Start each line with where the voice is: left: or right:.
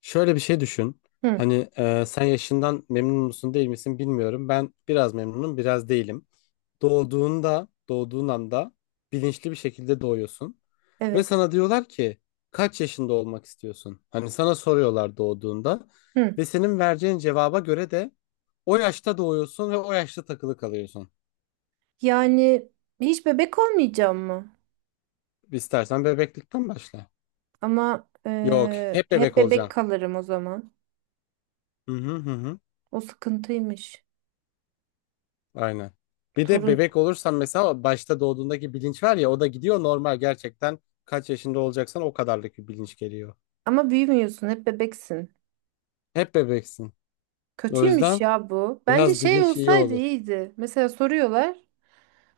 left: Şöyle bir şey düşün.
right: Hı,
left: Hani sen yaşından memnun musun değil misin bilmiyorum. Ben biraz memnunum, biraz değilim. Doğduğun anda bilinçli bir şekilde doğuyorsun. Ve
right: evet.
left: sana diyorlar ki kaç yaşında olmak istiyorsun? Hani sana soruyorlar doğduğunda.
right: Hı.
left: Ve senin vereceğin cevaba göre de o yaşta doğuyorsun ve o yaşta takılı kalıyorsun.
right: Yani hiç bebek olmayacağım mı?
left: İstersen bebeklikten başla.
right: Ama
left: Yok, hep
right: hep
left: bebek
right: bebek
left: olacaksın.
right: kalırım o zaman.
left: Hı hı hı. Hı.
right: O sıkıntıymış.
left: Aynen. Bir de
right: Torun.
left: bebek olursan mesela başta doğduğundaki bilinç var ya o da gidiyor normal gerçekten kaç yaşında olacaksan o kadarlık bir bilinç geliyor.
right: Ama büyümüyorsun, hep bebeksin.
left: Hep bebeksin. O
right: Kötüymüş
left: yüzden
right: ya bu. Bence
left: biraz
right: şey
left: bilinç iyi
right: olsaydı
left: olur.
right: iyiydi. Mesela soruyorlar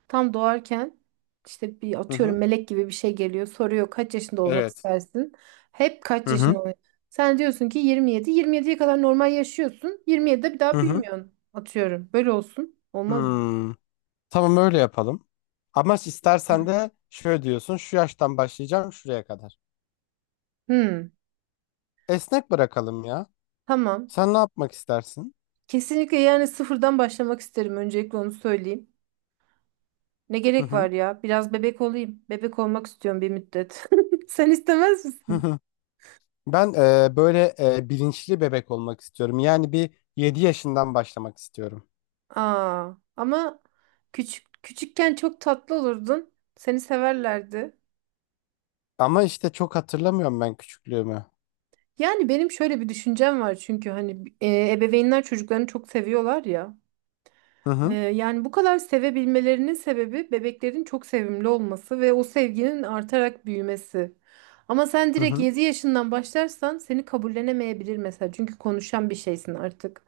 right: tam doğarken işte bir
left: Hı
right: atıyorum
left: hı.
right: melek gibi bir şey geliyor. Soruyor kaç yaşında olmak
left: Evet.
right: istersin? Hep kaç
left: Hı hı.
right: yaşında oluyor? Sen diyorsun ki 27. 27'ye kadar normal yaşıyorsun. 27'de bir
left: Hı
right: daha
left: hı.
right: büyümüyorsun. Atıyorum. Böyle olsun. Olmaz mı?
left: Hmm. Tamam öyle yapalım. Ama istersen de şöyle diyorsun şu yaştan başlayacağım şuraya kadar.
right: Hmm,
left: Esnek bırakalım ya.
right: tamam.
left: Sen ne yapmak istersin?
right: Kesinlikle yani sıfırdan başlamak isterim. Öncelikle onu söyleyeyim. Ne
left: Hı
right: gerek
left: hı.
right: var ya? Biraz bebek olayım. Bebek olmak istiyorum bir müddet. Sen istemez
left: Hı
right: misin?
left: hı. Ben böyle bilinçli bebek olmak istiyorum. Yani bir 7 yaşından başlamak istiyorum.
right: Aa, ama küçük küçükken çok tatlı olurdun. Seni severlerdi.
left: Ama işte çok hatırlamıyorum ben küçüklüğümü.
right: Yani benim şöyle bir düşüncem var, çünkü hani ebeveynler çocuklarını çok seviyorlar ya.
left: Hı
right: Ee,
left: hı.
right: yani bu kadar sevebilmelerinin sebebi bebeklerin çok sevimli olması ve o sevginin artarak büyümesi. Ama sen
left: Hı
right: direkt
left: hı.
right: 7 yaşından başlarsan seni kabullenemeyebilir mesela. Çünkü konuşan bir şeysin artık.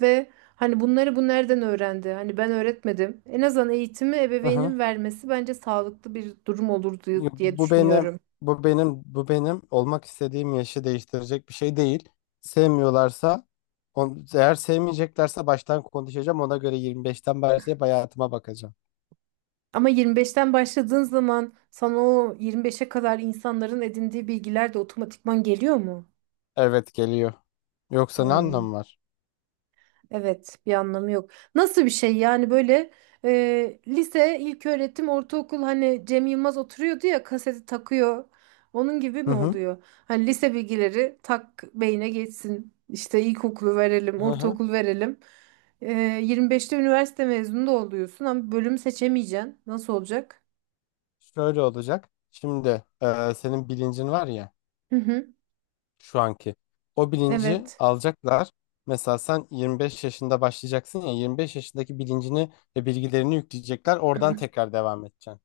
right: Ve hani bunları bu nereden öğrendi? Hani ben öğretmedim. En azından eğitimi
left: Hı hı.
right: ebeveynin vermesi bence sağlıklı bir durum olur diye
left: Yok,
right: diye
left: Bu benim,
right: düşünüyorum.
left: bu benim, bu benim olmak istediğim yaşı değiştirecek bir şey değil. Sevmiyorlarsa, eğer sevmeyeceklerse baştan konuşacağım. Ona göre 25'ten başlayıp hayatıma bakacağım.
right: Ama 25'ten başladığın zaman sana o 25'e kadar insanların edindiği bilgiler de otomatikman geliyor mu?
left: Evet geliyor. Yoksa ne
right: Hmm.
left: anlamı var?
right: Evet, bir anlamı yok. Nasıl bir şey yani? Böyle lise, ilköğretim, ortaokul, hani Cem Yılmaz oturuyordu ya, kaseti takıyor. Onun gibi
left: Hı
right: mi
left: hı.
right: oluyor? Hani lise bilgileri tak beyne geçsin. İşte ilkokulu verelim,
left: Hı hı.
right: ortaokul verelim. E, 25'te üniversite mezunu da oluyorsun ama bölüm seçemeyeceksin. Nasıl olacak?
left: Şöyle olacak. Şimdi senin bilincin var ya.
right: Hı hı,
left: Şu anki. O bilinci
right: evet.
left: alacaklar. Mesela sen 25 yaşında başlayacaksın ya 25 yaşındaki bilincini ve bilgilerini yükleyecekler. Oradan tekrar devam edeceksin.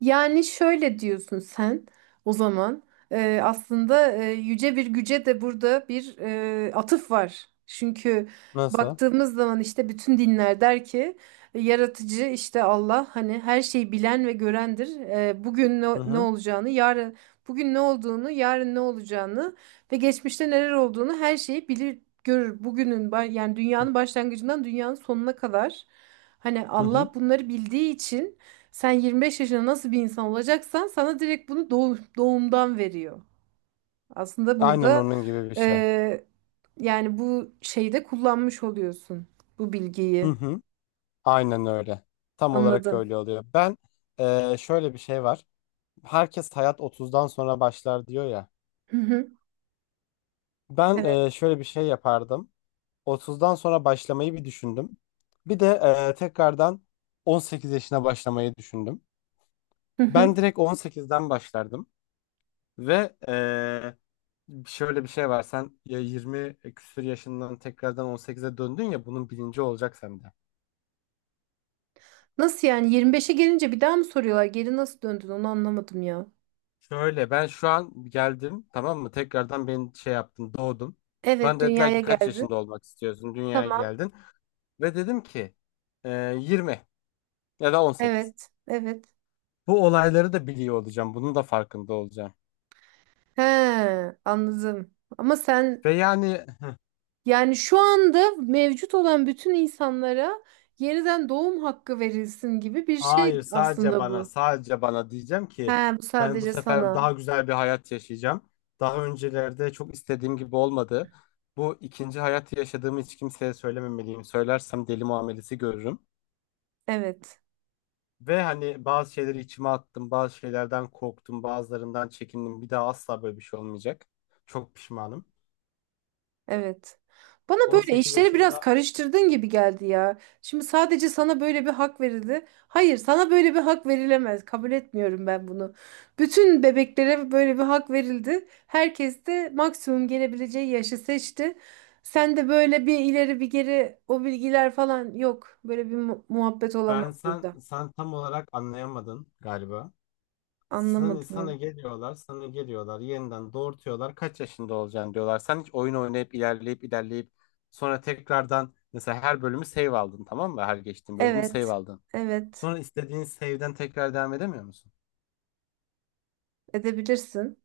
right: Yani şöyle diyorsun sen o zaman. Aslında yüce bir güce de burada bir atıf var. Çünkü
left: Nasıl?
right: baktığımız zaman işte bütün dinler der ki yaratıcı, işte Allah, hani her şeyi bilen ve görendir. Bugün ne,
left: Hı
right: ne
left: hı.
right: olacağını yarın, bugün ne olduğunu, yarın ne olacağını ve geçmişte neler olduğunu, her şeyi bilir görür. Yani dünyanın başlangıcından dünyanın sonuna kadar, hani
left: Hı hı.
right: Allah bunları bildiği için sen 25 yaşında nasıl bir insan olacaksan sana direkt bunu doğumdan veriyor. Aslında
left: Aynen
right: burada
left: onun gibi bir şey.
right: eee, yani bu şeyde kullanmış oluyorsun bu
left: Hı
right: bilgiyi.
left: hı. Aynen öyle. Tam olarak
right: Anladım.
left: öyle oluyor. Ben şöyle bir şey var. Herkes hayat 30'dan sonra başlar diyor ya.
right: Hı hı.
left: Ben
right: Evet.
left: şöyle bir şey yapardım. 30'dan sonra başlamayı bir düşündüm. Bir de tekrardan 18 yaşına başlamayı düşündüm.
right: Hı
left: Ben
right: hı.
left: direkt 18'den başlardım ve şöyle bir şey var sen ya 20 küsur yaşından tekrardan 18'e döndün ya bunun bilinci olacak sende.
right: Nasıl yani, 25'e gelince bir daha mı soruyorlar? Geri nasıl döndün? Onu anlamadım ya.
left: Şöyle ben şu an geldim tamam mı tekrardan beni şey yaptın doğdum.
right: Evet,
left: Bana dediler
right: dünyaya
left: ki kaç
right: geldi.
left: yaşında olmak istiyorsun dünyaya
right: Tamam.
left: geldin ve dedim ki 20 ya da 18.
right: Evet. Evet.
left: Bu olayları da biliyor olacağım bunun da farkında olacağım.
right: He, anladım. Ama sen
left: Ve yani.
right: Yani şu anda mevcut olan bütün insanlara yeniden doğum hakkı verilsin gibi bir şey
left: Hayır, sadece
right: aslında
left: bana
right: bu.
left: sadece bana diyeceğim ki
right: He, bu
left: ben bu
right: sadece
left: sefer
right: sana.
left: daha güzel bir hayat yaşayacağım. Daha öncelerde çok istediğim gibi olmadı. Bu ikinci hayatı yaşadığımı hiç kimseye söylememeliyim. Söylersem deli muamelesi görürüm.
right: Evet.
left: Ve hani bazı şeyleri içime attım, bazı şeylerden korktum, bazılarından çekindim. Bir daha asla böyle bir şey olmayacak. Çok pişmanım.
right: Evet. Bana böyle
left: 18
right: işleri biraz
left: yaşımda.
right: karıştırdığın gibi geldi ya. Şimdi sadece sana böyle bir hak verildi. Hayır, sana böyle bir hak verilemez. Kabul etmiyorum ben bunu. Bütün bebeklere böyle bir hak verildi. Herkes de maksimum gelebileceği yaşı seçti. Sen de böyle bir ileri bir geri, o bilgiler falan yok. Böyle bir muhabbet olamaz
left: ben sen
right: burada.
left: sen tam olarak anlayamadın galiba. Sana, sana
right: Anlamadım.
left: geliyorlar, sana geliyorlar, yeniden doğurtuyorlar. Kaç yaşında olacaksın diyorlar. Sen hiç oyun oynayıp ilerleyip ilerleyip sonra tekrardan mesela her bölümü save aldın tamam mı? Her geçtiğin bölümü save
right: Evet.
left: aldın.
right: Evet.
left: Sonra istediğin save'den tekrar devam edemiyor musun?
right: Edebilirsin.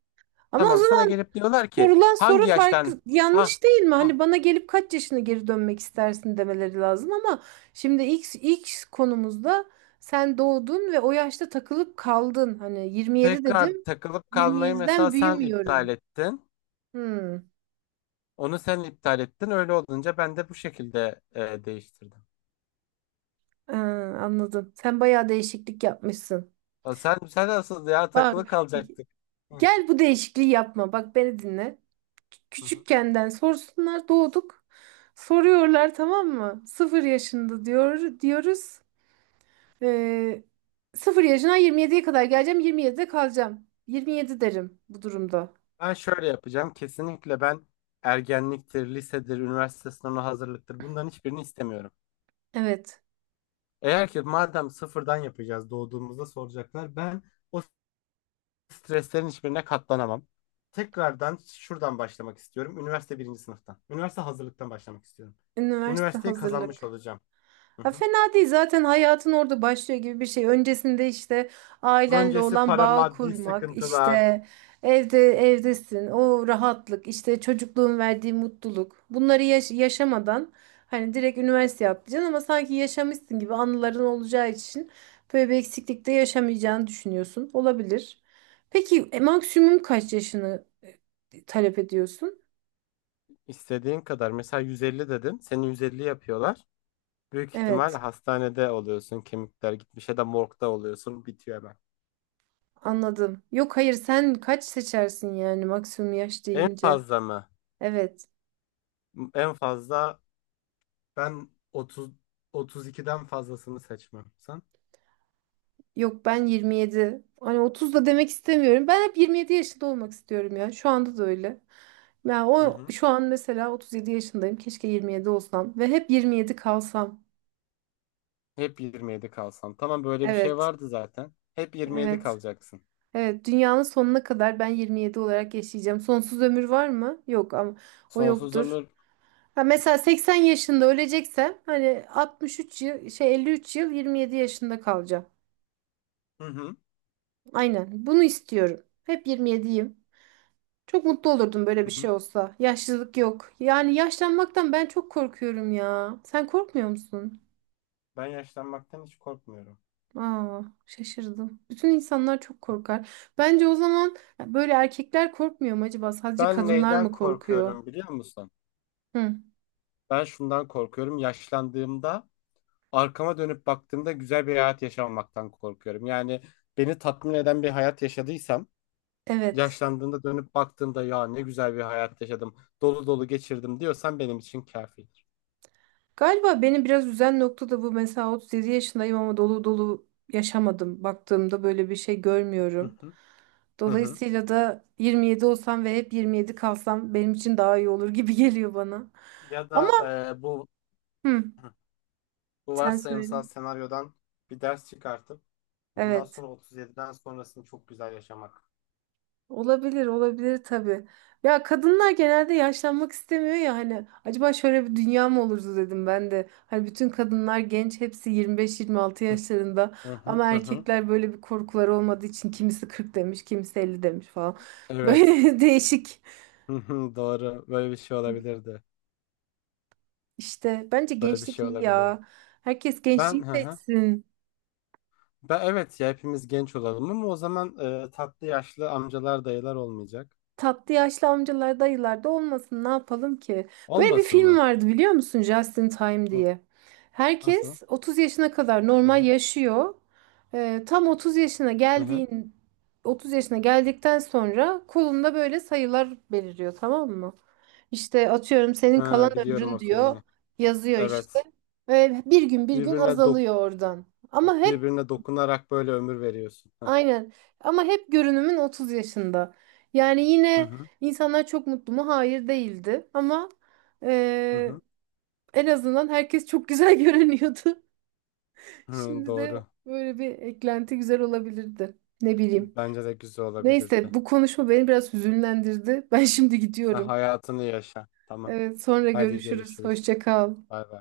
right: Ama o
left: Tamam sana
right: zaman
left: gelip diyorlar ki
right: Sorulan
left: hangi
right: soru
left: yaştan
right: farklı,
left: ha
right: yanlış değil mi?
left: ha
right: Hani bana gelip kaç yaşına geri dönmek istersin demeleri lazım ama şimdi ilk konumuzda sen doğdun ve o yaşta takılıp kaldın. Hani 27
left: tekrar
right: dedim.
left: takılıp kalmayı mesela
right: 27'den
left: sen iptal
right: büyümüyorum.
left: ettin.
right: Hmm,
left: Onu sen iptal ettin. Öyle olunca ben de bu şekilde değiştirdim.
right: ha, anladım. Sen bayağı değişiklik yapmışsın.
left: O sen asıl ya
right: Bak,
left: takılı kalacaktık. Hı.
right: gel bu değişikliği yapma. Bak, beni dinle.
left: Hı.
right: Küçükkenden sorsunlar, doğduk. Soruyorlar tamam mı? Sıfır yaşında diyor diyoruz. Ee, 0 yaşına 27'ye kadar geleceğim. 27'de kalacağım. 27 derim bu durumda.
left: Ben şöyle yapacağım. Kesinlikle ben ergenliktir, lisedir, üniversite sınavına hazırlıktır. Bunların hiçbirini istemiyorum.
right: Evet.
left: Eğer ki madem sıfırdan yapacağız doğduğumuzda soracaklar. Ben o streslerin hiçbirine katlanamam. Tekrardan şuradan başlamak istiyorum. Üniversite birinci sınıftan. Üniversite hazırlıktan başlamak istiyorum.
right: Üniversite
left: Üniversiteyi kazanmış
right: hazırlık.
left: olacağım. Hı
right: Ha,
left: hı.
right: fena değil, zaten hayatın orada başlıyor gibi bir şey. Öncesinde işte ailenle
left: Öncesi
right: olan
left: para,
right: bağ
left: maddi
right: kurmak,
left: sıkıntılar.
right: işte evde evdesin, o rahatlık, işte çocukluğun verdiği mutluluk. Bunları yaşamadan hani direkt üniversite yapacaksın ama sanki yaşamışsın gibi anıların olacağı için böyle bir eksiklikte yaşamayacağını düşünüyorsun. Olabilir. Peki maksimum kaç yaşını talep ediyorsun?
left: İstediğin kadar. Mesela 150 dedim, seni 150 yapıyorlar. Büyük ihtimal
right: Evet,
left: hastanede oluyorsun. Kemikler gitmiş ya da morgda oluyorsun. Bitiyor hemen.
right: anladım. Yok hayır, sen kaç seçersin yani maksimum yaş
left: En
right: deyince?
left: fazla mı?
right: Evet.
left: En fazla ben 30 32'den fazlasını seçmem. Sen?
right: Yok, ben 27. Hani 30 da demek istemiyorum. Ben hep 27 yaşında olmak istiyorum ya. Şu anda da öyle. Ya
left: Hı
right: o
left: hı.
right: şu an mesela 37 yaşındayım. Keşke 27 olsam ve hep 27 kalsam.
left: Hep 27 kalsan. Tamam böyle bir şey
right: Evet.
left: vardı zaten. Hep 27
right: Evet.
left: kalacaksın.
right: Evet, dünyanın sonuna kadar ben 27 olarak yaşayacağım. Sonsuz ömür var mı? Yok, ama o
left: Sonsuz
right: yoktur.
left: ömür.
right: Ha, mesela 80 yaşında öleceksem hani 63 yıl, şey, 53 yıl 27 yaşında kalacağım.
left: Hı hı.
right: Aynen. Bunu istiyorum. Hep 27'yim. Çok mutlu olurdum böyle
left: Hı
right: bir şey
left: hı.
right: olsa. Yaşlılık yok. Yani yaşlanmaktan ben çok korkuyorum ya. Sen korkmuyor musun?
left: Ben yaşlanmaktan hiç korkmuyorum.
right: Aa, şaşırdım. Bütün insanlar çok korkar. Bence o zaman böyle, erkekler korkmuyor mu acaba? Sadece
left: Ben
right: kadınlar
left: neyden
right: mı korkuyor?
left: korkuyorum biliyor musun?
right: Hı,
left: Ben şundan korkuyorum. Yaşlandığımda arkama dönüp baktığımda güzel bir hayat yaşamamaktan korkuyorum. Yani beni tatmin eden bir hayat yaşadıysam,
right: evet.
left: yaşlandığımda dönüp baktığımda ya ne güzel bir hayat yaşadım, dolu dolu geçirdim diyorsan benim için kafidir.
right: Galiba beni biraz üzen nokta da bu. Mesela 37 yaşındayım ama dolu dolu yaşamadım. Baktığımda böyle bir şey
left: Hı
right: görmüyorum.
left: hı. Hı hı.
right: Dolayısıyla da 27 olsam ve hep 27 kalsam benim için daha iyi olur gibi geliyor bana.
left: Ya
right: Ama
left: da e, bu
right: hı.
left: bu
right: Sen söyle.
left: varsayımsal senaryodan bir ders çıkartıp bundan
right: Evet.
left: sonra 37'den sonrasını çok güzel yaşamak.
right: Olabilir, olabilir tabii. Ya, kadınlar genelde yaşlanmak istemiyor ya, hani acaba şöyle bir dünya mı olurdu dedim ben de. Hani bütün kadınlar genç, hepsi 25-26 yaşlarında,
left: Hı hı
right: ama
left: hı hı.
right: erkekler böyle bir korkuları olmadığı için kimisi 40 demiş, kimisi 50 demiş falan.
left: Evet.
right: Böyle değişik.
left: Hı hı, doğru. Böyle bir şey olabilirdi.
right: İşte bence
left: Böyle bir
right: gençlik
left: şey
right: iyi
left: olabilirdi.
right: ya. Herkes
left: Ben
right: gençliği
left: hı hı.
right: seçsin.
left: Ben evet ya hepimiz genç olalım ama o zaman tatlı yaşlı amcalar dayılar olmayacak.
right: Tatlı yaşlı amcalar, dayılar da olmasın, ne yapalım ki? Böyle bir
left: Olmasın
right: film
left: mı?
right: vardı biliyor musun, Just in Time diye.
left: Nasıl?
right: Herkes 30 yaşına kadar
left: Hı
right: normal
left: hı.
right: yaşıyor. Ee, tam 30 yaşına
left: Hı hı.
right: geldiğin 30 yaşına geldikten sonra kolunda böyle sayılar beliriyor, tamam mı? İşte atıyorum, senin kalan
left: Ha, biliyorum o
right: ömrün diyor,
left: filmi.
right: yazıyor
left: Evet.
right: işte. Ve bir gün bir gün
left: Birbirine dok-
right: azalıyor oradan. Ama hep
left: birbirine dokunarak böyle ömür veriyorsun. Heh.
right: Aynen. Ama hep görünümün 30 yaşında. Yani
left: Hı
right: yine
left: hı.
right: insanlar çok mutlu mu? Hayır, değildi. Ama
left: Hı
right: eee,
left: hı.
right: en azından herkes çok güzel görünüyordu.
left: Hı,
right: Şimdi de
left: doğru.
right: böyle bir eklenti güzel olabilirdi. Ne bileyim.
left: Bence de güzel
right: Neyse,
left: olabilirdi.
right: bu konuşma beni biraz hüzünlendirdi. Ben şimdi
left: Sen
right: gidiyorum.
left: hayatını yaşa. Tamam.
right: Evet, sonra
left: Haydi
right: görüşürüz.
left: görüşürüz.
right: Hoşça kal.
left: Bay bay.